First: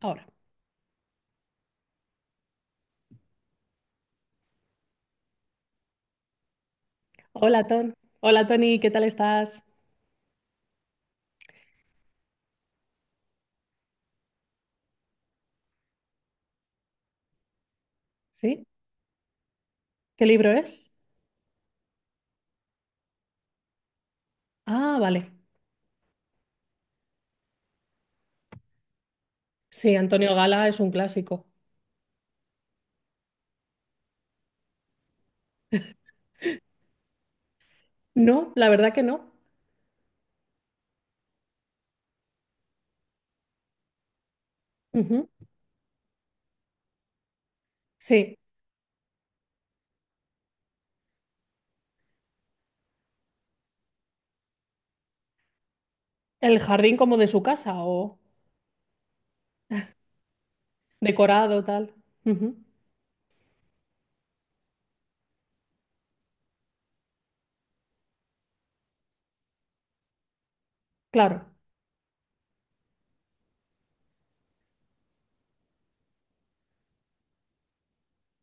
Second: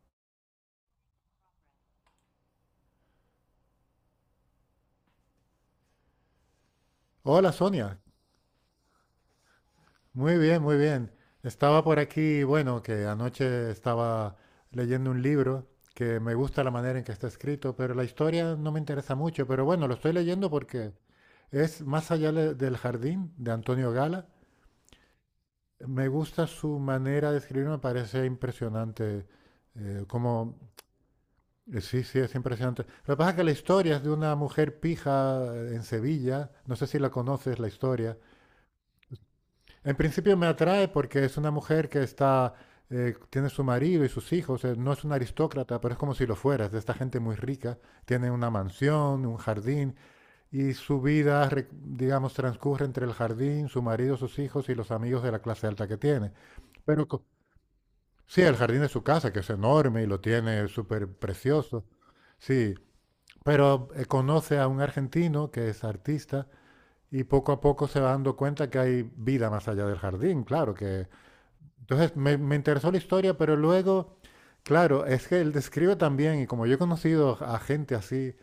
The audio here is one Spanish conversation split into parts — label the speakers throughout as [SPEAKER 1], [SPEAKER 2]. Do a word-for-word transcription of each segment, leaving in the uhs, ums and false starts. [SPEAKER 1] Ahora.
[SPEAKER 2] Hola
[SPEAKER 1] Hola, Ton.
[SPEAKER 2] Sonia,
[SPEAKER 1] Hola, Tony, ¿qué tal estás?
[SPEAKER 2] muy bien, muy bien. Estaba por aquí, bueno, que anoche estaba leyendo un libro que me gusta la manera en que está escrito, pero la historia
[SPEAKER 1] ¿Sí?
[SPEAKER 2] no me interesa mucho, pero bueno, lo estoy
[SPEAKER 1] ¿Qué libro
[SPEAKER 2] leyendo
[SPEAKER 1] es?
[SPEAKER 2] porque es Más allá le- del jardín de Antonio Gala.
[SPEAKER 1] Ah, vale.
[SPEAKER 2] Me gusta su manera de escribir, me parece impresionante,
[SPEAKER 1] Sí,
[SPEAKER 2] eh,
[SPEAKER 1] Antonio Gala
[SPEAKER 2] como,
[SPEAKER 1] es un clásico.
[SPEAKER 2] eh, sí, sí, es impresionante. Lo que pasa es que la historia es de una mujer pija eh, en Sevilla, no sé si la conoces la historia.
[SPEAKER 1] No, la verdad que no.
[SPEAKER 2] En principio me atrae porque es una mujer que está, eh, tiene su marido y sus hijos, eh, no es una
[SPEAKER 1] Ujú.
[SPEAKER 2] aristócrata, pero es como si lo fuera, es de esta gente muy rica, tiene
[SPEAKER 1] Sí.
[SPEAKER 2] una mansión, un jardín y su vida, re- digamos, transcurre entre el jardín, su marido, sus hijos y los amigos de la clase alta que tiene.
[SPEAKER 1] ¿El jardín
[SPEAKER 2] Pero
[SPEAKER 1] como
[SPEAKER 2] co-
[SPEAKER 1] de su casa o
[SPEAKER 2] sí, el jardín de su casa, que es enorme y lo tiene súper
[SPEAKER 1] decorado,
[SPEAKER 2] precioso,
[SPEAKER 1] tal? Ujú.
[SPEAKER 2] sí, pero eh, conoce a un argentino que es artista y poco a poco se va dando cuenta que hay vida más allá del jardín, claro, que
[SPEAKER 1] Claro.
[SPEAKER 2] entonces me, me interesó la historia, pero luego, claro, es que él describe también, y como yo he conocido a gente así,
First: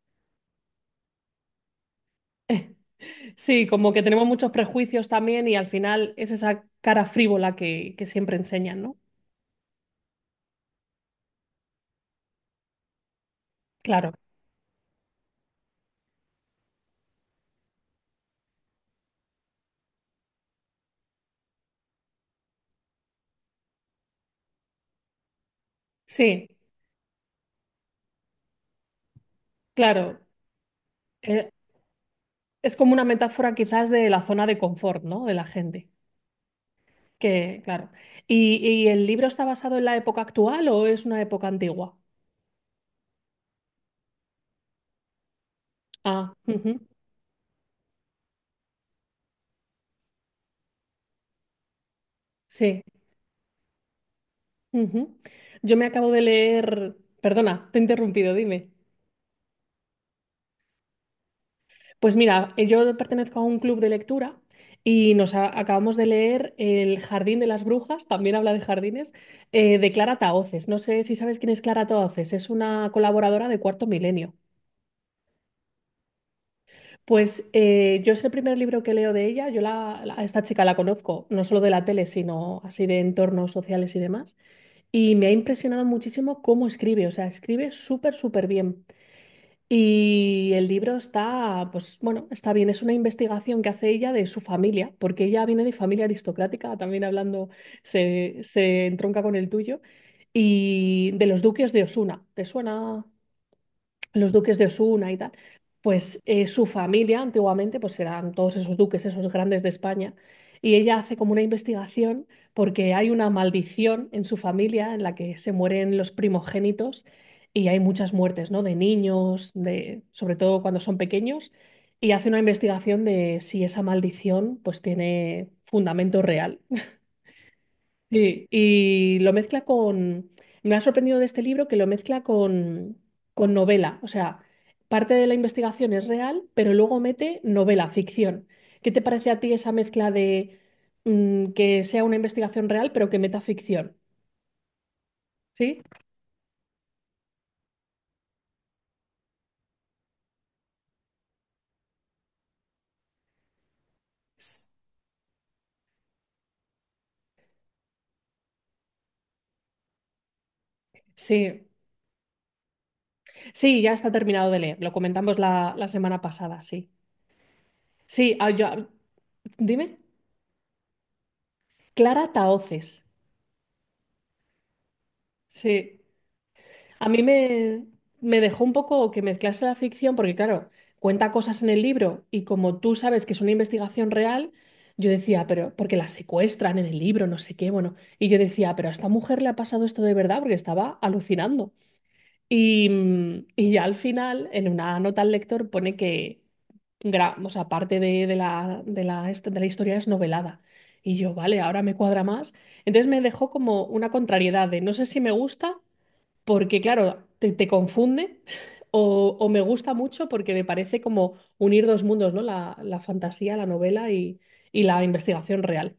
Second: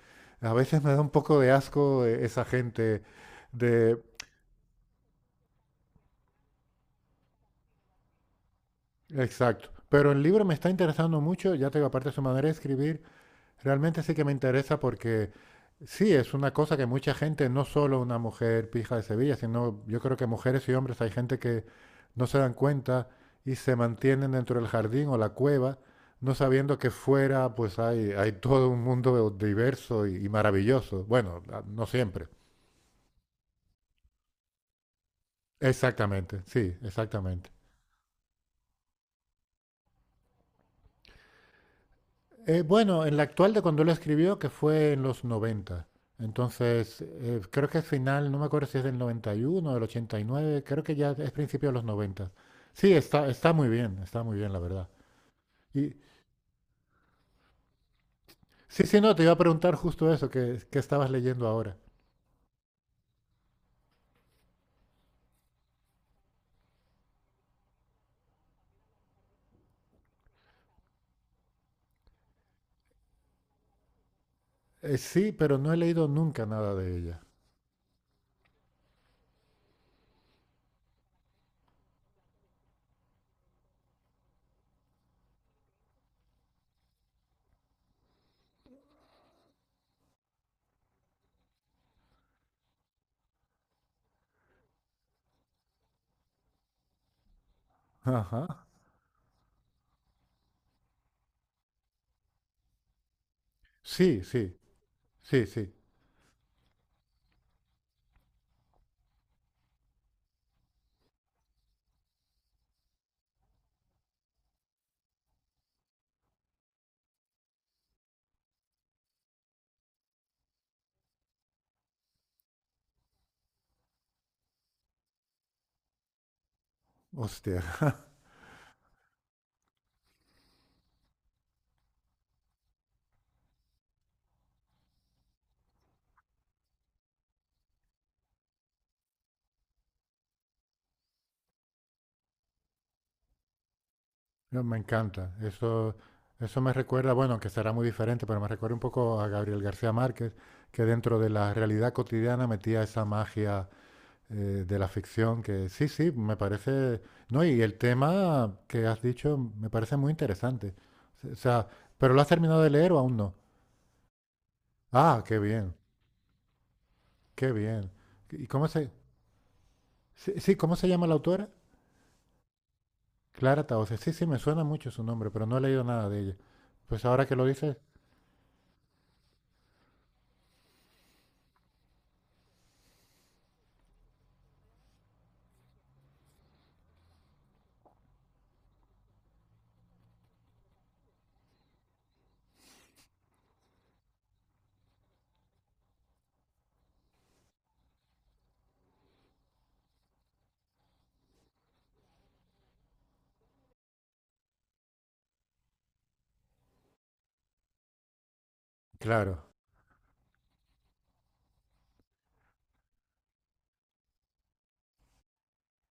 [SPEAKER 2] a veces me da un poco de asco eh, esa gente
[SPEAKER 1] Sí, como
[SPEAKER 2] de...
[SPEAKER 1] que tenemos muchos prejuicios también y al final es esa cara frívola que, que siempre enseñan, ¿no?
[SPEAKER 2] Exacto. Pero el libro me está interesando mucho, ya te digo, aparte de su manera de escribir. Realmente
[SPEAKER 1] Claro.
[SPEAKER 2] sí que me interesa porque sí, es una cosa que mucha gente, no solo una mujer pija de Sevilla, sino yo creo que mujeres y hombres, hay gente que no se dan cuenta y se mantienen dentro del jardín o la cueva, no
[SPEAKER 1] Sí,
[SPEAKER 2] sabiendo que fuera pues hay, hay todo un mundo diverso y,
[SPEAKER 1] claro.
[SPEAKER 2] y maravilloso. Bueno,
[SPEAKER 1] Eh,
[SPEAKER 2] a- no siempre.
[SPEAKER 1] es como una metáfora quizás de la zona de confort, ¿no? De la gente.
[SPEAKER 2] Exactamente, sí, exactamente.
[SPEAKER 1] Que, claro. ¿Y, y el libro está basado en la época actual o es una época antigua?
[SPEAKER 2] Eh, bueno, en la actual de cuando lo escribió, que fue en los noventa.
[SPEAKER 1] Ah, ujú.
[SPEAKER 2] Entonces, eh, creo que es final, no me acuerdo si es del noventa y uno, del ochenta y nueve. Creo que ya es principio de los noventa.
[SPEAKER 1] Sí.
[SPEAKER 2] Sí, está, está muy bien, está muy bien, la verdad.
[SPEAKER 1] Ujú. Yo me
[SPEAKER 2] Y
[SPEAKER 1] acabo de leer. Perdona, te he interrumpido, dime.
[SPEAKER 2] sí, sí, no, te iba a preguntar justo eso, que, que estabas leyendo ahora.
[SPEAKER 1] Pues mira, eh, yo pertenezco a un club de lectura y nos a- acabamos de leer El Jardín de las Brujas, también habla de jardines, eh, de Clara Tahoces. No sé si sabes quién es Clara Tahoces, es una colaboradora de Cuarto Milenio.
[SPEAKER 2] Eh, sí, pero no he leído nunca nada de ella.
[SPEAKER 1] Pues eh, yo es el primer libro que leo de ella. Yo la- la- a esta chica la conozco, no solo de la tele, sino así de entornos sociales y demás. Y me ha impresionado muchísimo cómo escribe. O sea, escribe súper, súper bien. Y el libro está, pues bueno, está bien. Es una investigación que hace ella de su familia, porque ella viene de familia aristocrática, también hablando, se,
[SPEAKER 2] Ajá.
[SPEAKER 1] se entronca con el tuyo, y de los duques de Osuna. ¿Te suena?
[SPEAKER 2] Sí,
[SPEAKER 1] Los
[SPEAKER 2] sí,
[SPEAKER 1] duques de Osuna y tal,
[SPEAKER 2] sí, sí.
[SPEAKER 1] pues eh, su familia antiguamente pues eran todos esos duques, esos grandes de España, y ella hace como una investigación porque hay una maldición en su familia en la que se mueren los primogénitos y hay muchas muertes, ¿no? De niños, de, sobre todo cuando son pequeños, y hace una investigación de si esa maldición pues tiene fundamento real.
[SPEAKER 2] Hostia.
[SPEAKER 1] Sí, y lo mezcla con, me ha sorprendido de este libro que lo mezcla con, con novela, o sea, parte de la investigación es real, pero luego mete novela, ficción. ¿Qué te parece a ti esa mezcla de mm, que sea una investigación real, pero que meta ficción?
[SPEAKER 2] No, me encanta.
[SPEAKER 1] ¿Sí?
[SPEAKER 2] Eso, eso me recuerda, bueno, que será muy diferente, pero me recuerda un poco a Gabriel García Márquez, que dentro de la realidad cotidiana metía esa magia eh,
[SPEAKER 1] S-
[SPEAKER 2] de la ficción, que sí, sí, me parece... No, y el tema que has dicho me parece muy interesante. O sea,
[SPEAKER 1] Sí,
[SPEAKER 2] ¿pero lo has terminado de leer o aún no?
[SPEAKER 1] sí, ya está terminado de leer, lo
[SPEAKER 2] Ah,
[SPEAKER 1] comentamos
[SPEAKER 2] qué
[SPEAKER 1] la,
[SPEAKER 2] bien,
[SPEAKER 1] la semana pasada, sí.
[SPEAKER 2] qué bien.
[SPEAKER 1] Sí,
[SPEAKER 2] ¿Y
[SPEAKER 1] ah,
[SPEAKER 2] cómo
[SPEAKER 1] yo-
[SPEAKER 2] se...
[SPEAKER 1] dime,
[SPEAKER 2] Sí, sí, ¿cómo se llama la autora?
[SPEAKER 1] Clara Tahoces,
[SPEAKER 2] Clara Tauces. Sí, sí, me suena mucho su nombre, pero no he leído
[SPEAKER 1] sí.
[SPEAKER 2] nada de ella. Pues
[SPEAKER 1] A mí
[SPEAKER 2] ahora que lo dices,
[SPEAKER 1] me, me dejó un poco que mezclase la ficción, porque claro, cuenta cosas en el libro y como tú sabes que es una investigación real, yo decía, pero porque la secuestran en el libro, no sé qué, bueno, y yo decía, pero a esta mujer le ha pasado esto de verdad porque estaba alucinando. Y, mm, y ya al final, en una nota al lector pone que, gra- o sea, parte de, de la, de la, est- de la historia es novelada. Y yo, vale, ahora me cuadra más. Entonces me dejó como una contrariedad de no sé si me gusta porque claro, te, te confunde o,
[SPEAKER 2] claro.
[SPEAKER 1] o me gusta mucho porque me parece como unir dos mundos, ¿no? La, la fantasía, la novela y, y la investigación real.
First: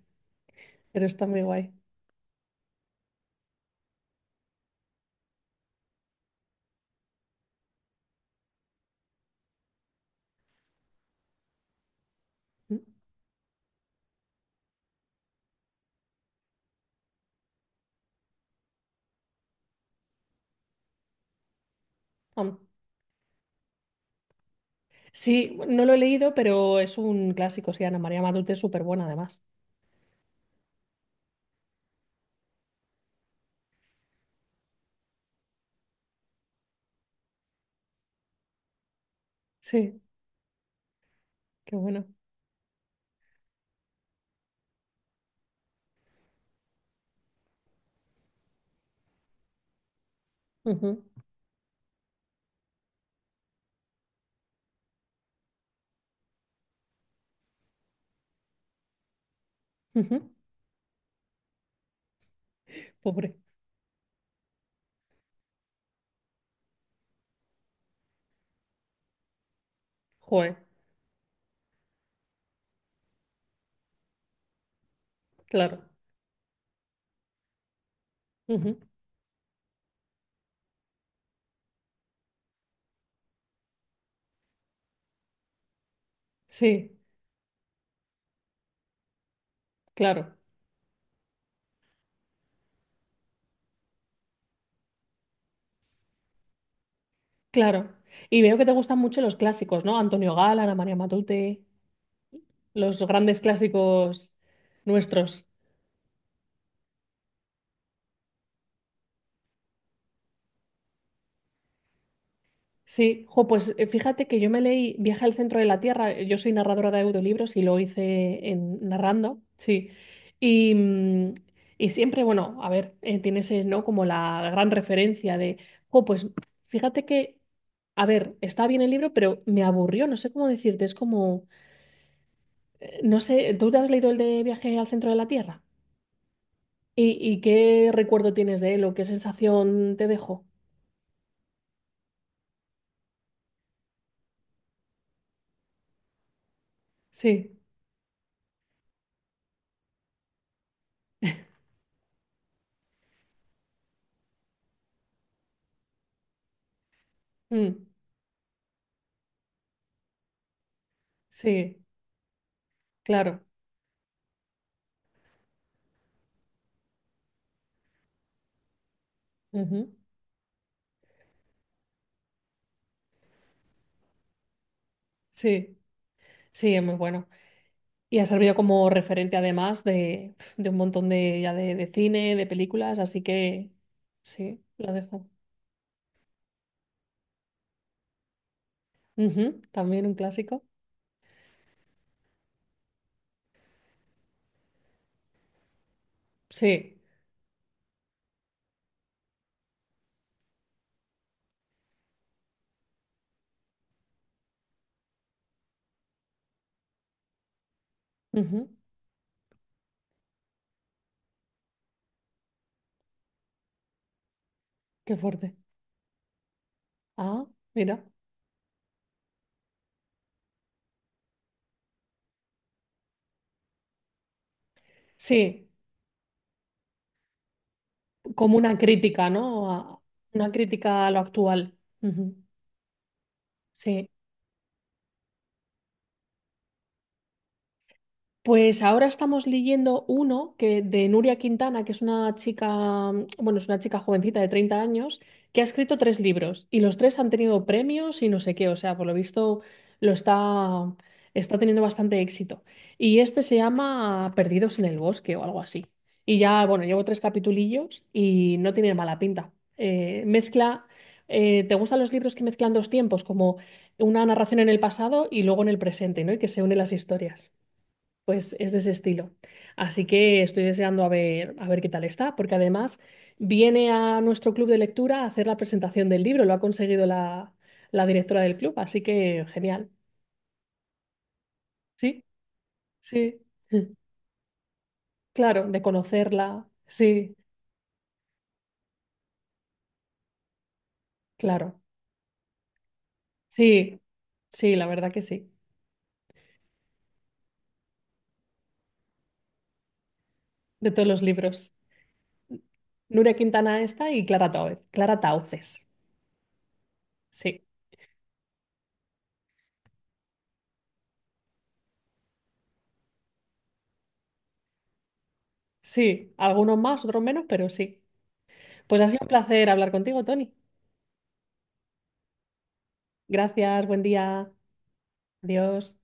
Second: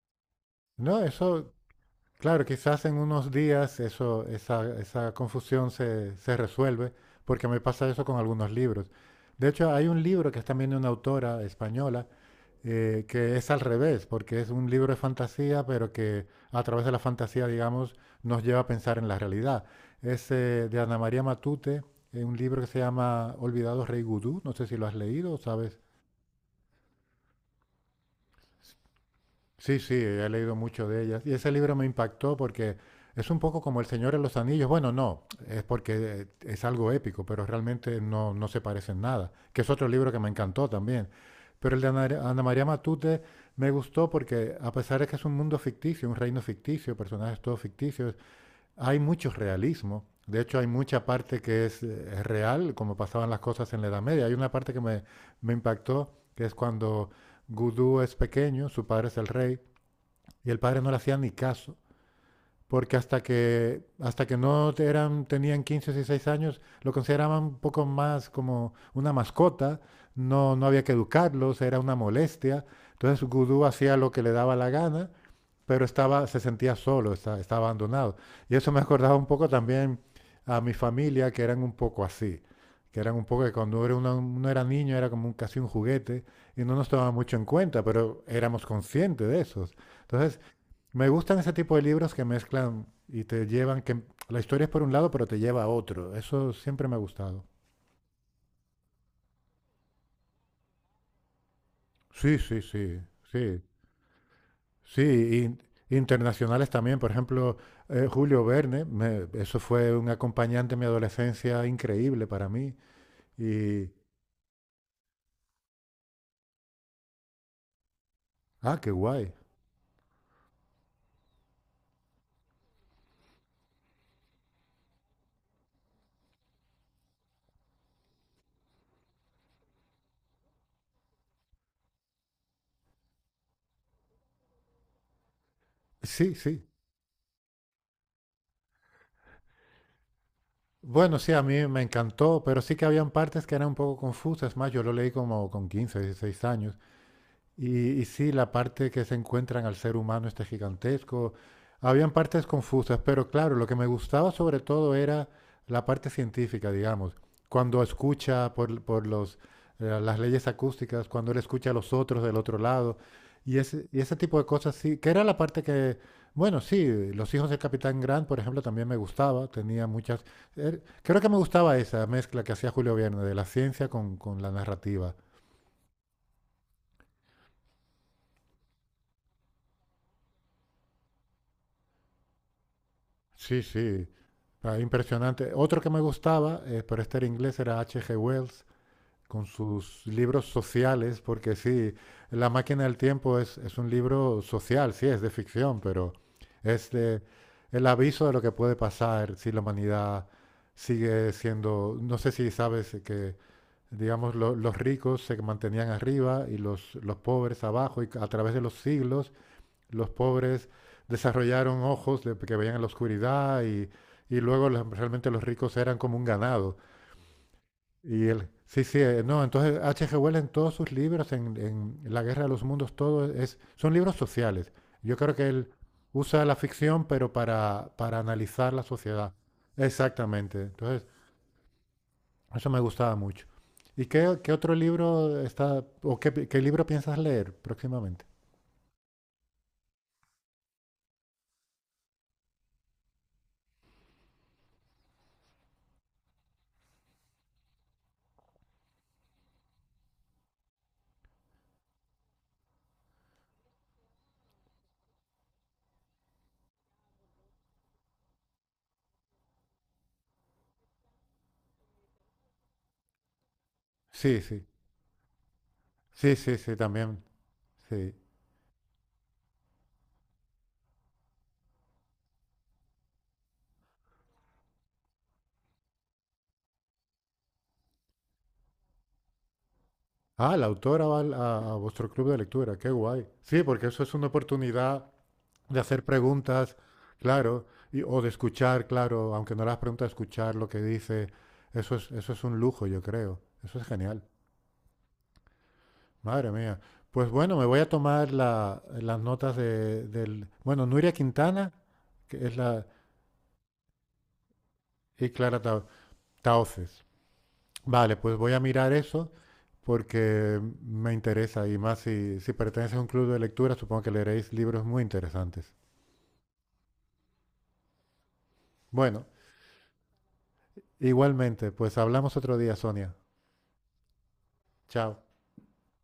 [SPEAKER 2] No,
[SPEAKER 1] Pero está muy
[SPEAKER 2] eso
[SPEAKER 1] guay.
[SPEAKER 2] claro, quizás en unos días eso, esa, esa confusión se, se resuelve, porque me pasa eso con algunos libros. De hecho, hay un libro que es también de una autora española,
[SPEAKER 1] Mm.
[SPEAKER 2] eh, que es al revés, porque es un libro de fantasía, pero que a través de la fantasía, digamos, nos lleva a pensar en la realidad. Es eh, de Ana María Matute, eh, un
[SPEAKER 1] Am.
[SPEAKER 2] libro que se llama Olvidados Rey Gudú, no sé si lo has leído o
[SPEAKER 1] Sí,
[SPEAKER 2] sabes.
[SPEAKER 1] no lo he leído, pero es un clásico, sí, Ana María Matute es súper buena además.
[SPEAKER 2] Sí, sí, he leído mucho de ellas. Y ese libro me impactó porque es un poco como El Señor de los Anillos. Bueno, no, es porque eh, es algo épico, pero realmente no, no se parecen nada. Que es otro
[SPEAKER 1] Sí,
[SPEAKER 2] libro que me encantó también.
[SPEAKER 1] qué
[SPEAKER 2] Pero el de
[SPEAKER 1] bueno.
[SPEAKER 2] Ana, Ana María Matute me gustó porque, a pesar de que es un mundo ficticio, un reino ficticio, personajes todos ficticios, hay mucho realismo. De hecho, hay
[SPEAKER 1] Ujú,
[SPEAKER 2] mucha parte que es, eh, es real, como pasaban las cosas en la Edad Media. Hay una parte que me, me impactó, que es cuando Gudú es pequeño, su padre es el rey,
[SPEAKER 1] ujú.
[SPEAKER 2] y el padre no le hacía ni caso, porque hasta
[SPEAKER 1] Pobre.
[SPEAKER 2] que, hasta que no eran, tenían quince o dieciséis años, lo consideraban un poco más como una mascota, no,
[SPEAKER 1] Joder,
[SPEAKER 2] no había que educarlos, era una molestia. Entonces Gudú hacía lo que le daba la gana,
[SPEAKER 1] claro.
[SPEAKER 2] pero estaba, se sentía solo, estaba, estaba abandonado. Y eso
[SPEAKER 1] Ujú.
[SPEAKER 2] me acordaba un poco también a mi familia, que eran un poco así que eran un poco que cuando uno, uno era niño era como un, casi un juguete y no nos
[SPEAKER 1] Sí,
[SPEAKER 2] tomaba mucho en cuenta, pero éramos conscientes de eso.
[SPEAKER 1] claro,
[SPEAKER 2] Entonces, me gustan ese tipo de libros que mezclan y te llevan, que la historia es por un lado, pero te lleva a otro. Eso siempre me ha gustado.
[SPEAKER 1] claro. Y veo que te gustan mucho los clásicos, ¿no? Antonio Gala, Ana María Matute.
[SPEAKER 2] Sí, sí,
[SPEAKER 1] Los
[SPEAKER 2] sí,
[SPEAKER 1] grandes
[SPEAKER 2] sí.
[SPEAKER 1] clásicos
[SPEAKER 2] Sí,
[SPEAKER 1] nuestros.
[SPEAKER 2] in- internacionales también. Por ejemplo, eh, Julio Verne, me- eso fue un acompañante en mi adolescencia increíble para mí.
[SPEAKER 1] Sí, jo, pues eh,
[SPEAKER 2] Y,
[SPEAKER 1] fíjate que yo me leí Viaje al centro de la Tierra. eh, Yo soy narradora de audiolibros y lo hice
[SPEAKER 2] ah,
[SPEAKER 1] en,
[SPEAKER 2] qué guay.
[SPEAKER 1] narrando, sí. Y, mm, y siempre, bueno, a ver, eh, tienes eh, ¿no? Como la gran referencia de, jo, pues fíjate que, a ver, está bien el libro, pero me aburrió, no sé cómo decirte, es como, eh, no sé, ¿tú te has leído el de Viaje al centro de la Tierra?
[SPEAKER 2] Sí, sí.
[SPEAKER 1] ¿Y, y qué recuerdo tienes de él o qué sensación te dejó?
[SPEAKER 2] Bueno, sí, a mí me encantó, pero sí que habían partes que eran un poco confusas. Más, yo lo leí como con quince, dieciséis años.
[SPEAKER 1] Sí.
[SPEAKER 2] Y, y sí, la parte que se encuentran al ser humano este gigantesco. Habían partes confusas, pero claro, lo que me gustaba sobre todo era la parte científica, digamos. Cuando
[SPEAKER 1] Mm,
[SPEAKER 2] escucha por, por los, eh, las leyes acústicas, cuando él escucha a
[SPEAKER 1] sí,
[SPEAKER 2] los otros del otro lado,
[SPEAKER 1] claro.
[SPEAKER 2] y ese, y ese tipo de cosas, sí, que era la parte que, bueno, sí, Los hijos del Capitán Grant, por ejemplo, también me gustaba, tenía
[SPEAKER 1] Ujú.
[SPEAKER 2] muchas... er- creo que me gustaba esa mezcla que hacía Julio Verne de la ciencia con, con la narrativa.
[SPEAKER 1] Sí, sí, es muy bueno. Y ha servido como referente además de, de un montón de, ya de, de cine, de películas, así
[SPEAKER 2] Sí,
[SPEAKER 1] que
[SPEAKER 2] sí,
[SPEAKER 1] sí,
[SPEAKER 2] ah,
[SPEAKER 1] la dejo.
[SPEAKER 2] impresionante. Otro que me gustaba, eh, pero este era inglés, era H G. Wells, con
[SPEAKER 1] Ujú. También
[SPEAKER 2] sus
[SPEAKER 1] un
[SPEAKER 2] libros
[SPEAKER 1] clásico.
[SPEAKER 2] sociales, porque sí, La máquina del tiempo es, es un libro social, sí, es de ficción, pero es
[SPEAKER 1] Sí,
[SPEAKER 2] de el aviso de lo que puede pasar si la humanidad sigue siendo, no sé si sabes que, digamos, lo- los ricos se mantenían arriba y los, los pobres abajo, y a través de
[SPEAKER 1] ujú.
[SPEAKER 2] los siglos los pobres desarrollaron ojos de- que veían en la oscuridad y, y luego la-
[SPEAKER 1] Qué
[SPEAKER 2] realmente los
[SPEAKER 1] fuerte.
[SPEAKER 2] ricos eran como un ganado.
[SPEAKER 1] Ah, mira.
[SPEAKER 2] Y él, sí, sí, eh, no, entonces H G Wells en todos sus libros, en, en La Guerra de los Mundos, todo es, son libros sociales. Yo creo que
[SPEAKER 1] Sí,
[SPEAKER 2] él usa la ficción, pero para, para
[SPEAKER 1] como
[SPEAKER 2] analizar
[SPEAKER 1] una
[SPEAKER 2] la
[SPEAKER 1] crítica,
[SPEAKER 2] sociedad.
[SPEAKER 1] ¿no? A- una
[SPEAKER 2] Exactamente.
[SPEAKER 1] crítica
[SPEAKER 2] Entonces,
[SPEAKER 1] a lo actual. Ujú.
[SPEAKER 2] eso me gustaba mucho. ¿Y
[SPEAKER 1] Sí.
[SPEAKER 2] qué, qué otro libro está, o qué, pi- qué libro piensas leer próximamente?
[SPEAKER 1] Pues ahora estamos leyendo uno que, de Nuria Quintana, que es una chica, mm, bueno, es una chica jovencita de treinta años, que ha escrito tres libros y los tres han tenido premios y no sé qué, o sea, por lo visto lo está, está teniendo bastante éxito. Y este se llama Perdidos en el bosque o algo así. Y ya, bueno, llevo tres capitulillos y no tiene mala pinta. Eh, mezcla, eh, ¿te gustan los libros que mezclan dos tiempos, como una
[SPEAKER 2] Sí,
[SPEAKER 1] narración
[SPEAKER 2] sí,
[SPEAKER 1] en el pasado y luego en el presente, ¿no?
[SPEAKER 2] sí,
[SPEAKER 1] Y que
[SPEAKER 2] sí,
[SPEAKER 1] se
[SPEAKER 2] sí,
[SPEAKER 1] unen las
[SPEAKER 2] también,
[SPEAKER 1] historias.
[SPEAKER 2] sí.
[SPEAKER 1] Pues es de ese estilo. Así que estoy deseando a ver, a ver qué tal está, porque además viene a nuestro club de lectura a hacer la presentación del libro, lo ha conseguido la, la directora del club, así que genial.
[SPEAKER 2] Ah, la autora va al- a, a vuestro
[SPEAKER 1] Sí,
[SPEAKER 2] club de lectura, qué guay.
[SPEAKER 1] sí,
[SPEAKER 2] Sí, porque eso es una oportunidad
[SPEAKER 1] claro,
[SPEAKER 2] de
[SPEAKER 1] de
[SPEAKER 2] hacer
[SPEAKER 1] conocerla,
[SPEAKER 2] preguntas,
[SPEAKER 1] sí,
[SPEAKER 2] claro, y- o de escuchar, claro, aunque no las preguntas, escuchar lo que dice.
[SPEAKER 1] claro,
[SPEAKER 2] Eso es, eso es un lujo, yo creo. Eso es
[SPEAKER 1] sí,
[SPEAKER 2] genial.
[SPEAKER 1] sí, la verdad que sí,
[SPEAKER 2] Madre mía. Pues bueno, me voy a tomar la- las notas de, del... Bueno,
[SPEAKER 1] de todos
[SPEAKER 2] Nuria
[SPEAKER 1] los
[SPEAKER 2] Quintana,
[SPEAKER 1] libros.
[SPEAKER 2] que es la...
[SPEAKER 1] Nuria Quintana esta y Clara Tauces. Clara
[SPEAKER 2] y Clara
[SPEAKER 1] Tauces,
[SPEAKER 2] Tao- Tahoces.
[SPEAKER 1] sí,
[SPEAKER 2] Vale, pues voy a mirar eso porque me interesa y más si, si perteneces a un club de lectura, supongo que leeréis libros muy interesantes.
[SPEAKER 1] sí, algunos más, otros menos, pero sí. Pues ha sido
[SPEAKER 2] Bueno,
[SPEAKER 1] un placer hablar contigo, Tony.
[SPEAKER 2] igualmente, pues hablamos otro día, Sonia.
[SPEAKER 1] Gracias, buen día.
[SPEAKER 2] Chao.
[SPEAKER 1] Adiós.